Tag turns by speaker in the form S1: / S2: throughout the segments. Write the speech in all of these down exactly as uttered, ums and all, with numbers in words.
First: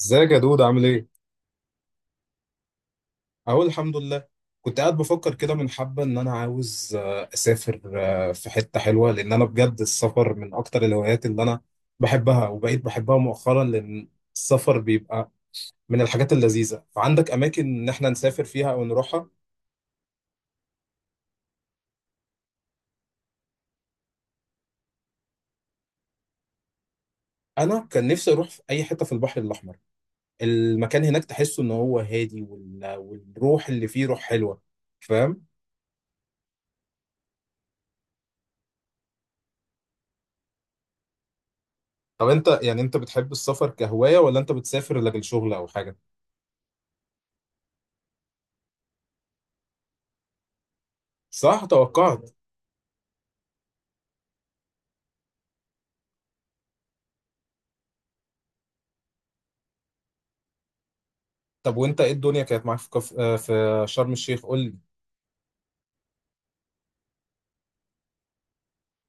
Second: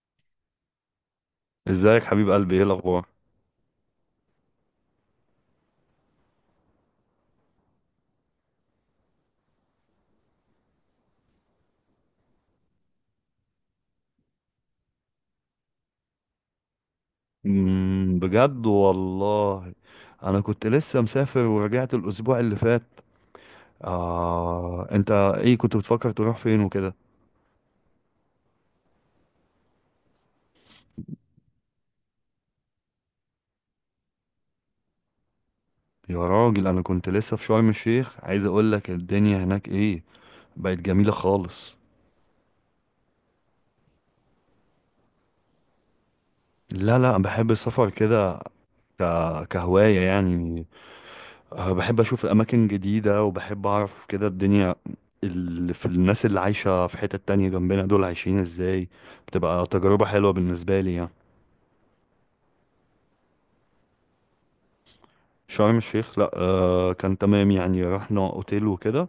S1: ازيك يا دود، عامل ايه؟
S2: ازيك حبيب قلبي، ايه الاخبار؟
S1: اقول الحمد لله. كنت قاعد بفكر كده من حبة ان انا عاوز آه، اسافر آه، في حتة حلوة، لان انا بجد السفر من اكتر الهوايات اللي انا بحبها، وبقيت بحبها مؤخرا لان السفر بيبقى من الحاجات اللذيذة. فعندك اماكن ان احنا
S2: امم
S1: نسافر
S2: بجد
S1: فيها او نروحها؟
S2: والله. انا كنت لسه مسافر ورجعت الاسبوع اللي فات. آه، انت ايه كنت بتفكر تروح فين وكده؟
S1: انا كان نفسي اروح في اي حتة في البحر الاحمر. المكان هناك تحسه ان هو هادي، وال- والروح اللي فيه روح حلوة. فاهم؟
S2: يا راجل، انا كنت لسه في شرم الشيخ، عايز اقول لك الدنيا هناك ايه. بقت جميلة خالص.
S1: طب انت يعني انت بتحب السفر كهواية ولا انت بتسافر لاجل شغل او حاجة؟
S2: لا، لا، بحب السفر كده. ك... كهواية يعني.
S1: صح،
S2: آه، بحب
S1: توقعت.
S2: اشوف اماكن جديدة، وبحب اعرف كده الدنيا اللي في الناس اللي عايشة في حتة تانية جنبنا دول عايشين ازاي. بتبقى تجربة حلوة بالنسبة لي يعني.
S1: طب وانت ايه الدنيا كانت معاك في كف... آه، في شرم الشيخ؟ قول لي.
S2: شرم الشيخ، لا، آه كان تمام يعني، رحنا اوتيل وكده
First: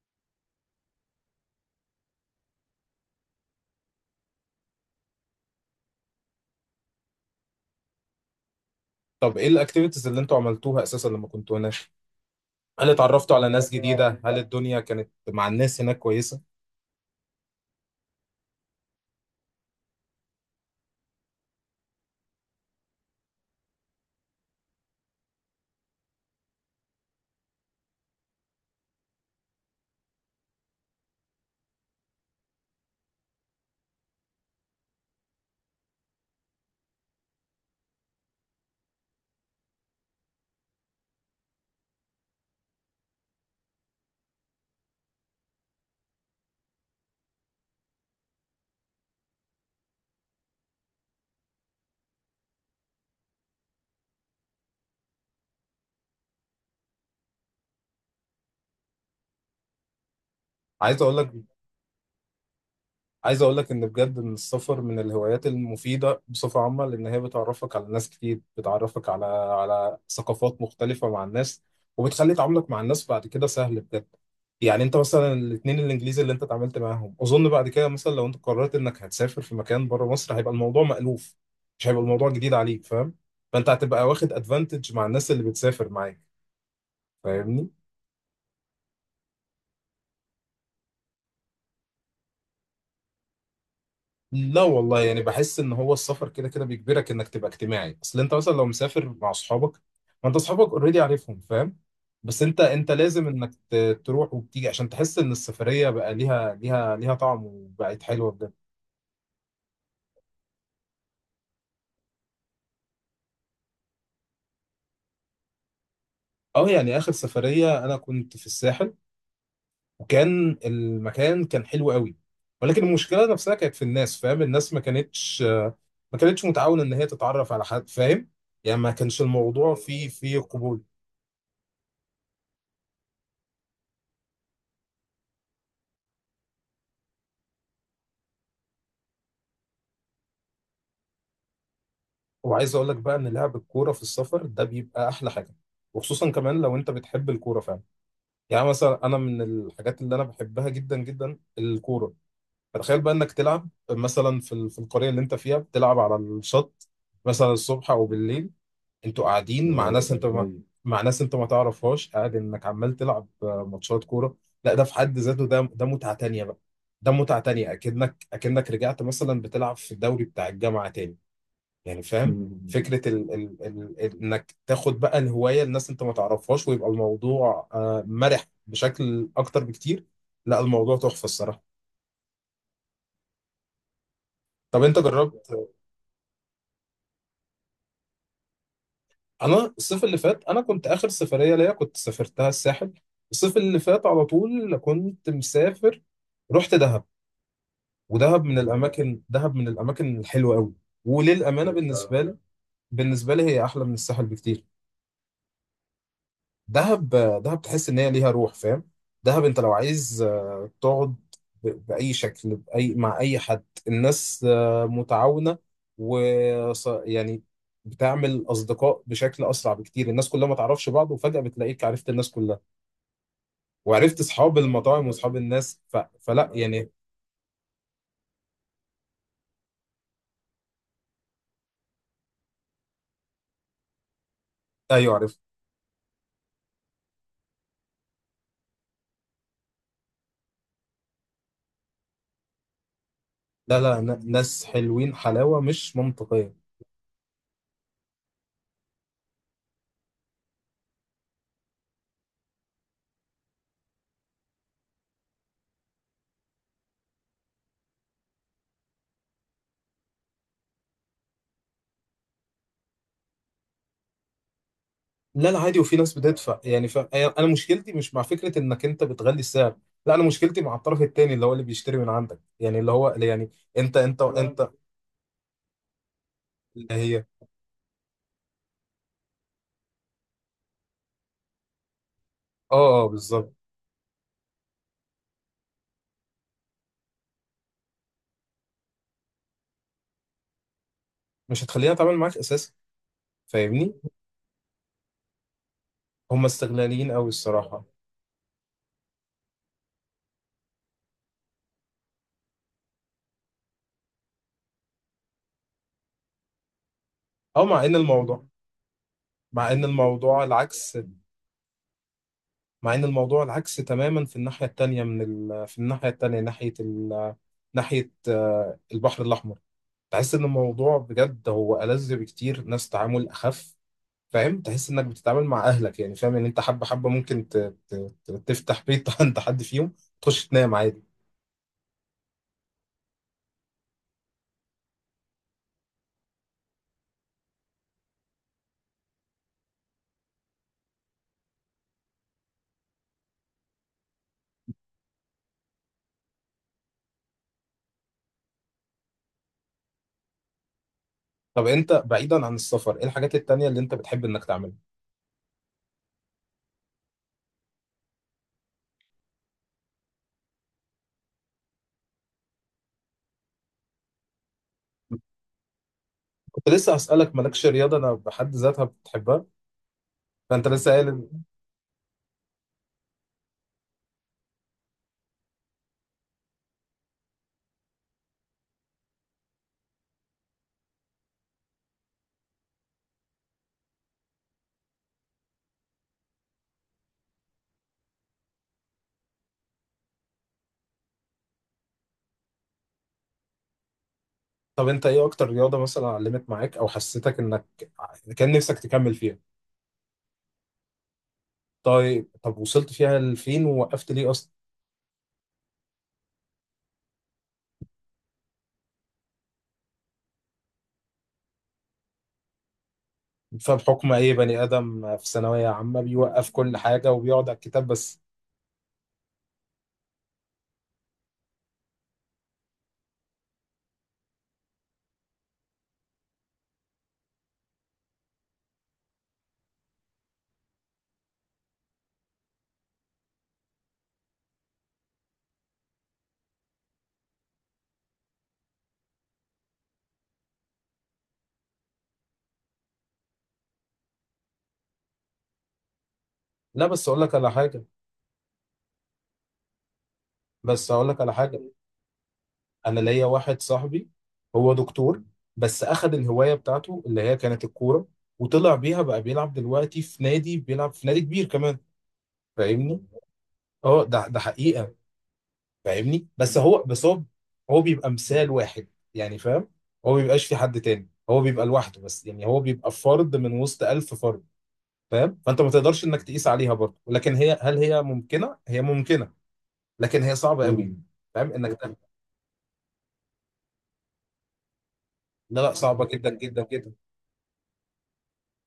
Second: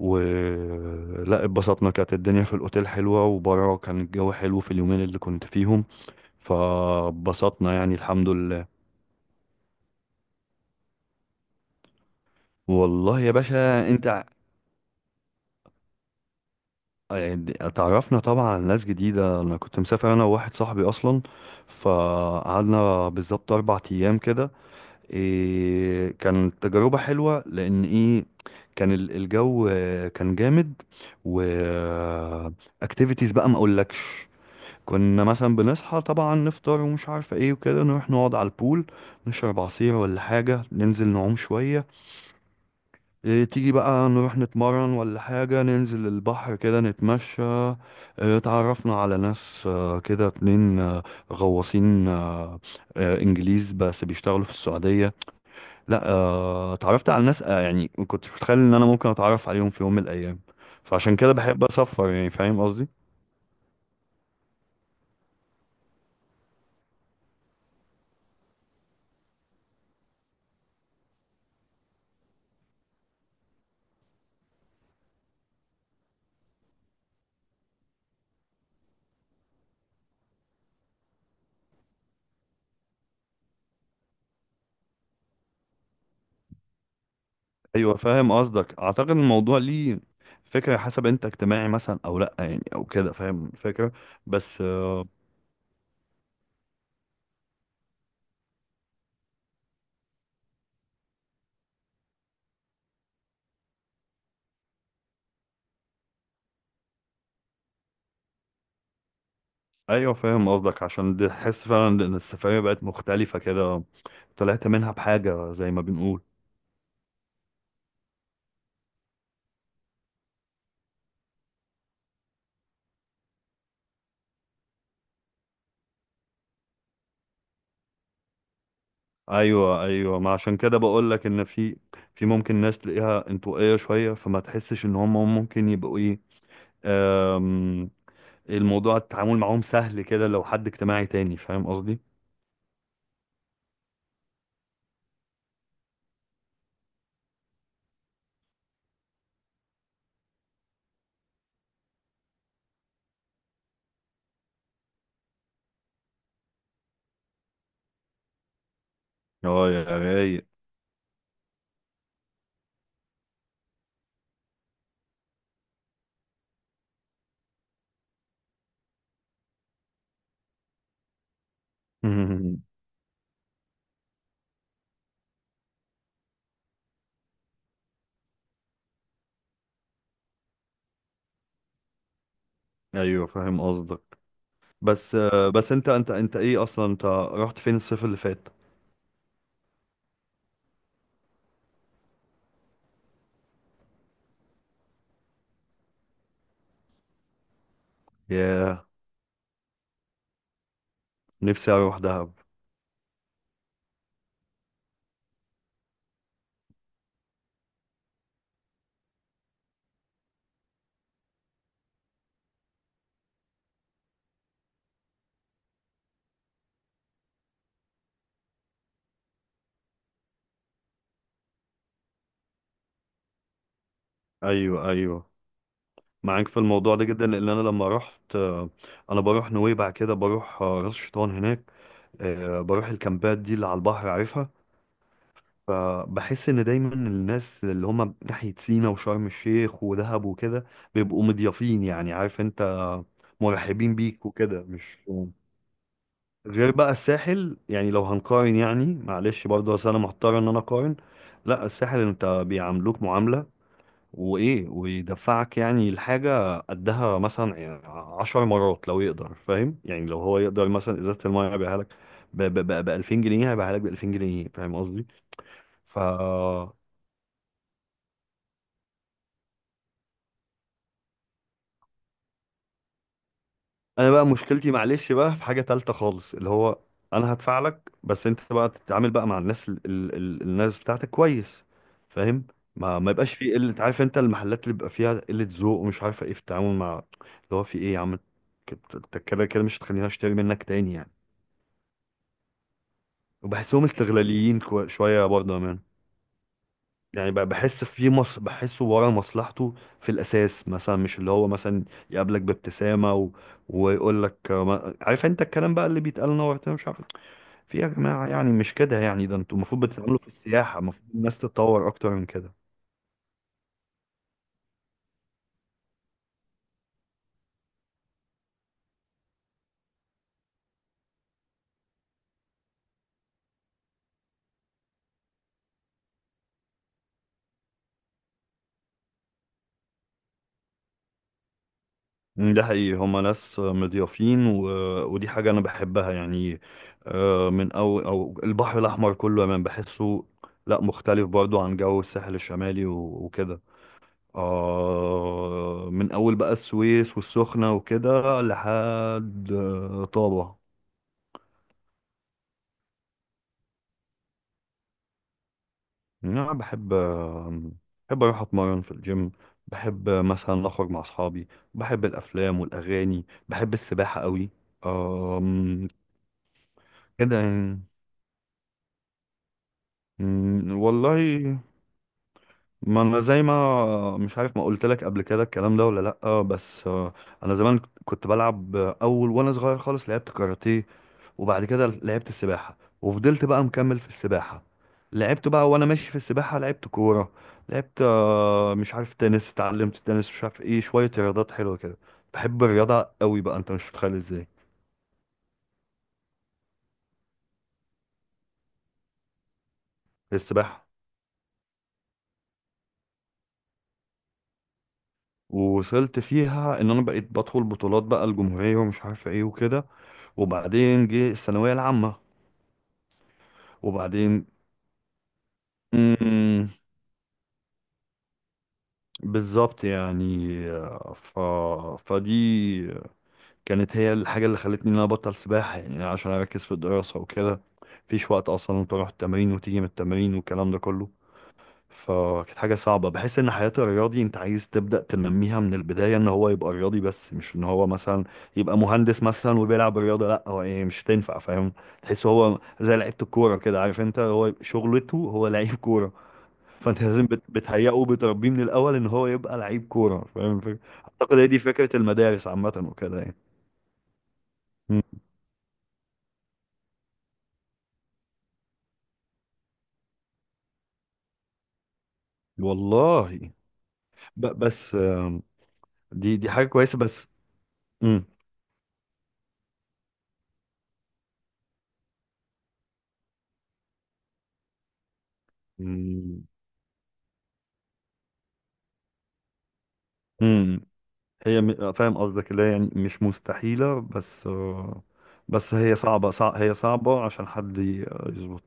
S2: ولا اتبسطنا. كانت الدنيا في الاوتيل حلوة وبره كان الجو حلو في اليومين اللي كنت فيهم. فبسطنا يعني، الحمد لله.
S1: طب ايه الاكتيفيتيز اللي انتوا عملتوها اساسا لما كنتوا هناك؟ هل
S2: والله يا
S1: اتعرفتوا على ناس
S2: باشا، انت
S1: جديدة؟
S2: ع-
S1: هل الدنيا كانت مع الناس هناك كويسة؟
S2: اتعرفنا طبعا على ناس جديدة. انا كنت مسافر انا وواحد صاحبي اصلا، فقعدنا بالظبط اربع ايام كده. إيه، كانت تجربة حلوة، لأن إيه، كان ال- الجو آه، كان جامد. و اكتيفيتيز بقى ما أقولكش. كنا مثلا بنصحى طبعا نفطر ومش عارفة ايه وكده، نروح نقعد على البول، نشرب عصير ولا حاجة، ننزل نعوم شوية. إيه، تيجي بقى نروح نتمرن ولا حاجة، ننزل البحر كده نتمشى. إيه، تعرفنا على ناس، آه، كده اتنين آه، غواصين، آه، آه، انجليز بس بيشتغلوا في السعودية. لا آه، اتعرفت على ناس آه، يعني ما كنتش متخيل ان انا ممكن اتعرف عليهم في يوم من الايام.
S1: عايز اقول
S2: فعشان
S1: لك
S2: كده بحب اسفر يعني، فاهم قصدي.
S1: عايز اقول لك ان بجد ان السفر من الهوايات المفيده بصفه عامه، لان هي بتعرفك على ناس كتير، بتعرفك على على ثقافات مختلفه مع الناس، وبتخلي تعاملك مع الناس بعد كده سهل بجد. يعني انت مثلا الاثنين الانجليزي اللي انت اتعاملت معاهم، اظن بعد كده مثلا لو انت قررت انك هتسافر في مكان بره مصر، هيبقى الموضوع مألوف. مش هيبقى الموضوع جديد عليك، فاهم؟ فانت هتبقى واخد ادفانتج مع الناس اللي بتسافر معاك. فاهمني؟
S2: ايوه، فاهم قصدك. اعتقد الموضوع ليه فكره، حسب انت اجتماعي مثلا او لا يعني، او كده، فاهم الفكره.
S1: لا
S2: بس
S1: والله،
S2: آه،
S1: يعني بحس ان هو السفر كده كده بيجبرك انك تبقى اجتماعي. اصل انت مثلا لو مسافر مع اصحابك، ما انت اصحابك اوريدي عارفهم، فاهم؟ بس انت انت لازم انك ت- تروح وبتيجي عشان تحس ان السفريه بقى ليها ليها ليها طعم وبقت حلوه بجد.
S2: ايوه فاهم قصدك. عشان دي- تحس فعلا ان السفريه بقت مختلفه كده، طلعت منها بحاجه زي ما بنقول.
S1: اه، يعني اخر سفريه انا كنت في الساحل، وكان المكان كان حلو قوي، ولكن المشكله نفسها كانت في الناس. فاهم؟ الناس ما كانتش ما كانتش متعاونه ان هي تتعرف على حد، فاهم؟ يعني ما كانش الموضوع
S2: ايوه،
S1: فيه
S2: ايوه، ما
S1: فيه
S2: عشان كده
S1: قبول.
S2: بقول لك ان في في ممكن ناس تلاقيها انطوائيه شويه، فما تحسش ان هم ممكن يبقوا ايه، الموضوع التعامل معاهم سهل كده لو حد اجتماعي تاني، فاهم قصدي.
S1: وعايز اقول لك بقى ان لعب الكوره في السفر ده بيبقى احلى حاجه، وخصوصا كمان لو انت بتحب الكوره فعلا. يعني مثلا انا من الحاجات اللي انا بحبها جدا جدا الكوره. فتخيل بقى انك تلعب مثلا في ال- في القريه اللي انت فيها، بتلعب على الشط مثلا الصبح او بالليل. انتوا
S2: اه،
S1: قاعدين
S2: يا
S1: مع ناس انت
S2: رايق.
S1: ما مع ناس انت ما تعرفهاش، قاعد انك عمال تلعب آه، ماتشات كوره. لا، ده في حد ذاته، ده ده متعه تانيه بقى. ده متعه تانيه، اكنك اكنك رجعت مثلا بتلعب في الدوري بتاع الجامعه تاني، يعني فاهم؟
S2: مم.
S1: فكرة ال ال ال ال- انك تاخد بقى الهواية، الناس انت ما تعرفهاش، ويبقى الموضوع آه، مرح بشكل اكتر بكتير. لا، الموضوع تحفة الصراحة.
S2: ايوه فاهم قصدك.
S1: طب انت
S2: بس آه،
S1: جربت؟
S2: بس انت انت انت ايه اصلا، انت رحت فين الصيف اللي فات؟
S1: انا الصيف اللي فات انا كنت اخر سفرية ليا كنت سافرتها الساحل. الصيف اللي فات على طول كنت مسافر. رحت دهب. ودهب من
S2: ياه،
S1: الاماكن دهب من الاماكن الحلوة قوي. وللأمانة
S2: نفسي اروح
S1: بالنسبة
S2: دهب.
S1: لي بالنسبة لي هي احلى من الساحل بكتير. دهب. دهب تحس ان هي ليها روح، فاهم؟ دهب انت لو عايز آه، تقعد ب- باي شكل، باي مع اي حد، الناس آه، متعاونه. و ص- يعني بتعمل اصدقاء بشكل اسرع بكتير. الناس كلها ما تعرفش بعض، وفجاه بتلاقيك عرفت الناس كلها، وعرفت اصحاب
S2: ايوه،
S1: المطاعم
S2: ايوه،
S1: واصحاب الناس، ف...
S2: معاك
S1: فلا
S2: في
S1: يعني.
S2: الموضوع ده جدا، لان انا لما رحت آه، انا بروح نويبع كده، بروح آه، راس شيطان هناك، آه، بروح الكامبات دي اللي على البحر، عارفها.
S1: ايوه، عرفت.
S2: فبحس ان دايما الناس اللي هم ناحية سينا وشرم الشيخ ودهب وكده بيبقوا مضيافين يعني، عارف انت،
S1: لا
S2: مرحبين
S1: لا،
S2: بيك
S1: ن-
S2: وكده،
S1: ناس
S2: مش
S1: حلوين حلاوه مش منطقيه.
S2: غير بقى الساحل يعني. لو هنقارن يعني، معلش برضه، اصل انا محتار ان انا اقارن. لا، الساحل انت بيعاملوك معاملة وايه، ويدفعك يعني الحاجة قدها مثلا يعني عشر مرات لو يقدر، فاهم يعني، لو هو يقدر مثلا ازازة المية هيبيعها لك ب ألفين جنيه، هيبيعها لك ب ألفين جنيه، فاهم قصدي.
S1: لا لا عادي، وفي
S2: ف
S1: ناس بتدفع يعني. ف... انا مشكلتي مش مع فكره انك انت بتغلي السعر. لا، انا مشكلتي مع الطرف الثاني اللي هو اللي بيشتري من عندك، يعني اللي هو يعني انت
S2: انا
S1: انت
S2: بقى
S1: انت
S2: مشكلتي، معلش بقى، في حاجه تالته خالص اللي هو
S1: اللي هي.
S2: انا هدفع لك، بس انت بقى تتعامل بقى مع الناس ال ال ال الناس بتاعتك كويس، فاهم.
S1: اه
S2: ما
S1: اه،
S2: ما يبقاش
S1: بالظبط.
S2: فيه قله، عارف انت، المحلات اللي بيبقى فيها قله ذوق ومش عارفه ايه في التعامل مع اللي هو في ايه يا عم. كت- انت كده كده مش هتخليني اشتري منك تاني يعني.
S1: مش هتخليها تعمل معاك اساسا،
S2: وبحسهم
S1: فاهمني؟
S2: استغلاليين كو- شويه برضه يا مان.
S1: هم استغلاليين قوي
S2: يعني ب-
S1: الصراحه.
S2: بحس في مص، بحسه ورا مصلحته في الاساس، مثلا مش اللي هو مثلا يقابلك بابتسامه و... ويقول لك آه، ما- عارف انت الكلام بقى اللي بيتقال، نورت مش عارف.
S1: او
S2: في
S1: مع
S2: يا
S1: ان
S2: جماعة
S1: الموضوع
S2: يعني، مش كده يعني، ده انتوا
S1: مع
S2: المفروض
S1: ان
S2: بتتعاملوا في
S1: الموضوع
S2: السياحة،
S1: العكس
S2: المفروض الناس تتطور أكتر من كده.
S1: مع ان الموضوع العكس تماما في الناحيه التانيه من ال... في الناحيه التانيه، ناحيه ال... ناحيه آه، البحر الاحمر. تحس ان الموضوع بجد هو ألذ بكتير، ناس تعامل اخف. فاهم؟ تحس انك بتتعامل مع اهلك، يعني فاهم ان انت حبه حبه ممكن ت... ت... ت- تفتح بيت عند حد فيهم، تخش تنام عادي.
S2: مم، ده حقيقي، هما ناس مضيافين، و... ودي حاجة أنا بحبها يعني. آه، من أو أو البحر الأحمر كله أنا بحسه، لا مختلف برضو عن جو الساحل الشمالي و... وكده. آه من أول بقى السويس والسخنة وكده لحد آه، طابة.
S1: طب انت بعيدا عن السفر، ايه الحاجات التانية اللي انت بتحب انك تعملها؟
S2: أنا بحب، بحب أروح أتمرن في الجيم، بحب مثلا أخرج مع أصحابي، بحب الأفلام والأغاني، بحب السباحة قوي. أم،
S1: كنت لسه هسألك،
S2: كده
S1: مالكش
S2: يعني.
S1: رياضة انا بحد ذاتها بتحبها؟ فانت
S2: أم،
S1: لسه قايل.
S2: والله، ما انا زي ما مش عارف ما قلت لك قبل كده الكلام ده ولا لا، بس آه، انا زمان كنت بلعب اول وانا صغير خالص، لعبت كاراتيه، وبعد كده لعبت السباحه، وفضلت بقى مكمل في السباحه. لعبت بقى وانا ماشي في السباحه لعبت كوره، لعبت آه، مش عارف، تنس، اتعلمت تنس، مش عارف ايه، شويه رياضات حلوه كده. بحب الرياضه قوي بقى، انت مش متخيل ازاي.
S1: طب انت ايه اكتر رياضة مثلا علمت معاك او حسيتك انك كان نفسك تكمل فيها؟
S2: السباحه،
S1: طيب، طب وصلت فيها لفين ووقفت ليه اصلا؟
S2: ووصلت فيها ان انا بقيت بدخل بطولات بقى الجمهوريه ومش عارف ايه وكده. وبعدين جه الثانويه العامه.
S1: فبحكم اي
S2: وبعدين،
S1: بني ادم في ثانوية عامة بيوقف
S2: مم،
S1: كل حاجة وبيقعد على الكتاب بس.
S2: بالظبط يعني، آه، ف... فدي كانت هي الحاجة اللي خلتني ان انا ابطل سباحة يعني عشان اركز في الدراسة وكده. مفيش وقت اصلا تروح التمرين وتيجي من التمرين والكلام ده كله. فكانت حاجة صعبة، بحس ان حياة الرياضي انت عايز تبدأ تنميها من البداية ان هو يبقى رياضي، بس مش ان هو مثلا يبقى مهندس مثلا وبيلعب رياضة، لا هو ايه مش هتنفع، فاهم. تحس هو زي لعيبة الكورة كده، عارف انت، هو شغلته هو لعيب كورة.
S1: لا،
S2: فانت
S1: بس اقول
S2: لازم
S1: لك
S2: بت-
S1: على حاجة
S2: بتهيئه وبتربيه من الاول ان هو يبقى لعيب كوره، فاهم الفكرة؟
S1: بس اقول لك على
S2: اعتقد هي دي
S1: حاجة.
S2: فكره المدارس عامه
S1: انا
S2: وكده
S1: ليا
S2: يعني.
S1: واحد صاحبي، هو
S2: مم.
S1: دكتور، بس اخذ الهوايه بتاعته اللي هي كانت الكوره، وطلع بيها بقى بيلعب دلوقتي في نادي، بيلعب في نادي كبير كمان. فاهمني؟
S2: والله.
S1: اه، ده ده
S2: ب-
S1: حقيقه.
S2: بس آم،
S1: فاهمني؟
S2: دي دي
S1: بس
S2: حاجه
S1: هو
S2: كويسه
S1: بس هو
S2: بس.
S1: هو بيبقى
S2: مم.
S1: مثال واحد، يعني فاهم؟ هو ما بيبقاش في حد تاني، هو بيبقى لوحده بس. يعني هو بيبقى فرد من وسط ألف فرد، فاهم؟ فانت ما تقدرش انك
S2: مم.
S1: تقيس عليها برضه. لكن هي هل هي ممكنه هي ممكنه. لكن هي صعبه
S2: مم.
S1: قوي، فاهم
S2: هي
S1: انك؟
S2: م- فاهم قصدك، اللي هي يعني مش مستحيله، بس آه،
S1: لا لا،
S2: بس هي
S1: صعبه جدا
S2: صعبه، صع
S1: جدا
S2: هي صعبه عشان حد ي- يظبط.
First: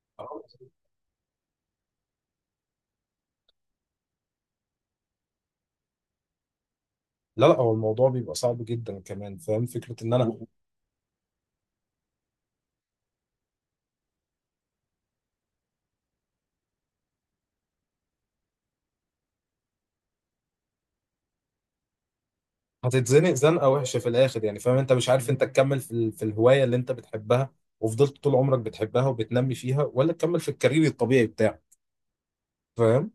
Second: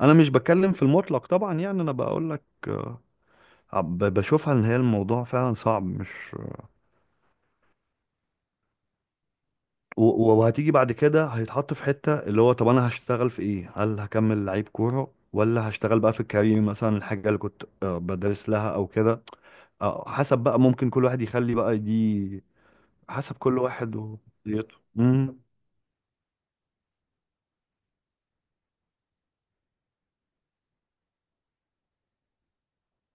S2: انا مش
S1: جدا.
S2: بتكلم في المطلق طبعا يعني، انا بقول لك آه، ب- بشوفها ان هي الموضوع فعلا صعب، مش
S1: لا لا، هو الموضوع بيبقى صعب جدا كمان. فاهم فكرة
S2: و-
S1: ان
S2: و-
S1: انا
S2: وهتيجي بعد كده هيتحط في حتة اللي هو طب انا هشتغل في ايه، هل هكمل لعيب كورة ولا هشتغل بقى في الكارير مثلا الحاجة اللي كنت آه، بدرس لها او كده. آه، حسب بقى، ممكن كل واحد يخلي بقى دي
S1: هتتزنق
S2: حسب كل
S1: زنقة
S2: واحد
S1: وحشة في الاخر؟ يعني
S2: وشخصيته.
S1: فاهم انت مش عارف
S2: امم
S1: انت تكمل في ال- في الهواية اللي انت بتحبها، وفضلت طول عمرك بتحبها وبتنمي فيها، ولا تكمل في الكارير الطبيعي بتاعك. فاهم؟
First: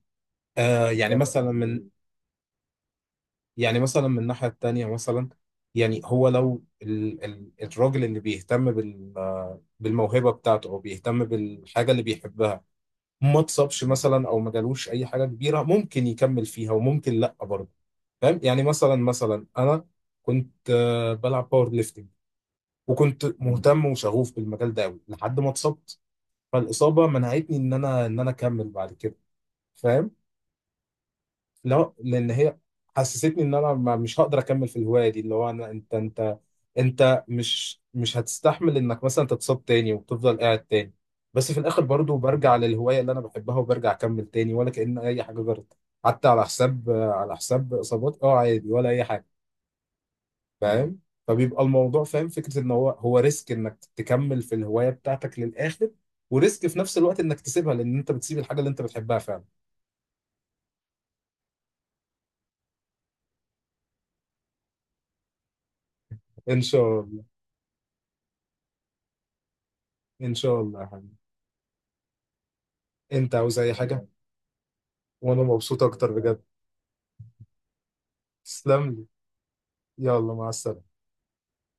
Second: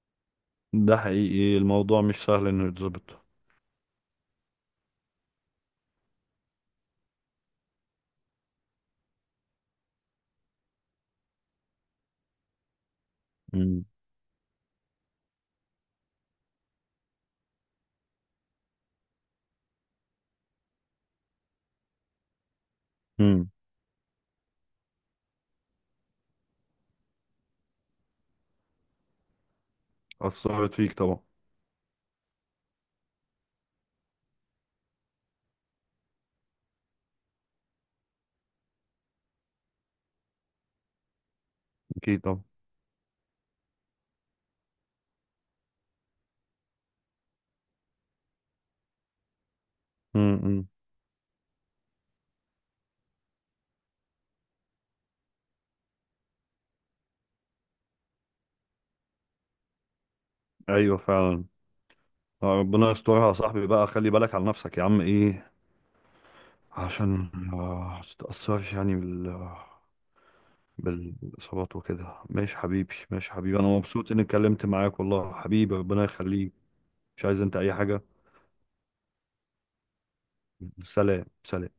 S1: آه
S2: ده
S1: يعني مثلا
S2: حقيقي،
S1: من
S2: الموضوع مش سهل انه يتظبط.
S1: يعني مثلا من الناحية التانية مثلا، يعني هو لو ال ال الراجل اللي بيهتم بال آه، بالموهبة بتاعته، او بيهتم بالحاجة اللي بيحبها، ما اتصابش
S2: امم
S1: مثلا او ما جالوش اي حاجة كبيرة، ممكن يكمل فيها وممكن لا برضه. فاهم؟ يعني مثلا مثلا انا كنت آه، بلعب باور ليفتنج، وكنت
S2: امم
S1: مهتم وشغوف بالمجال ده قوي لحد ما اتصبت. فالاصابه منعتني ان انا ان انا اكمل بعد كده. فاهم؟
S2: اثرت فيك طبعا.
S1: لا، لان هي حسستني ان انا ما- مش هقدر اكمل في الهوايه دي. اللي هو انا انت انت انت مش مش هتستحمل انك مثلا تتصاب تاني وتفضل قاعد تاني. بس في الاخر برضو
S2: اكيد طبعا.
S1: برجع للهوايه اللي انا بحبها وبرجع اكمل تاني، ولا كأن اي حاجه جرت. حتى على حساب آه، على حساب اصابات، اه عادي، ولا اي حاجه.
S2: امم
S1: فاهم؟ فبيبقى الموضوع، فاهم فكره ان هو هو ريسك انك تكمل في الهوايه بتاعتك للاخر، وريسك في نفس الوقت انك تسيبها لان انت بتسيب الحاجه اللي انت بتحبها فعلا.
S2: ايوه فعلا. آه، ربنا يسترها يا صاحبي بقى، خلي بالك على نفسك يا عم ايه،
S1: ان شاء الله.
S2: عشان آه، ما تتأثرش يعني بال
S1: ان شاء الله يا حبيبي.
S2: بالإصابات وكده. ماشي حبيبي، ماشي
S1: انت عاوز
S2: حبيبي، أنا
S1: اي حاجه؟
S2: مبسوط إني اتكلمت معاك والله
S1: وانا
S2: حبيبي،
S1: مبسوط
S2: ربنا
S1: اكتر بجد.
S2: يخليك. مش عايز أنت أي حاجة.
S1: تسلم لي. يلا مع السلامه.
S2: سلام، سلام.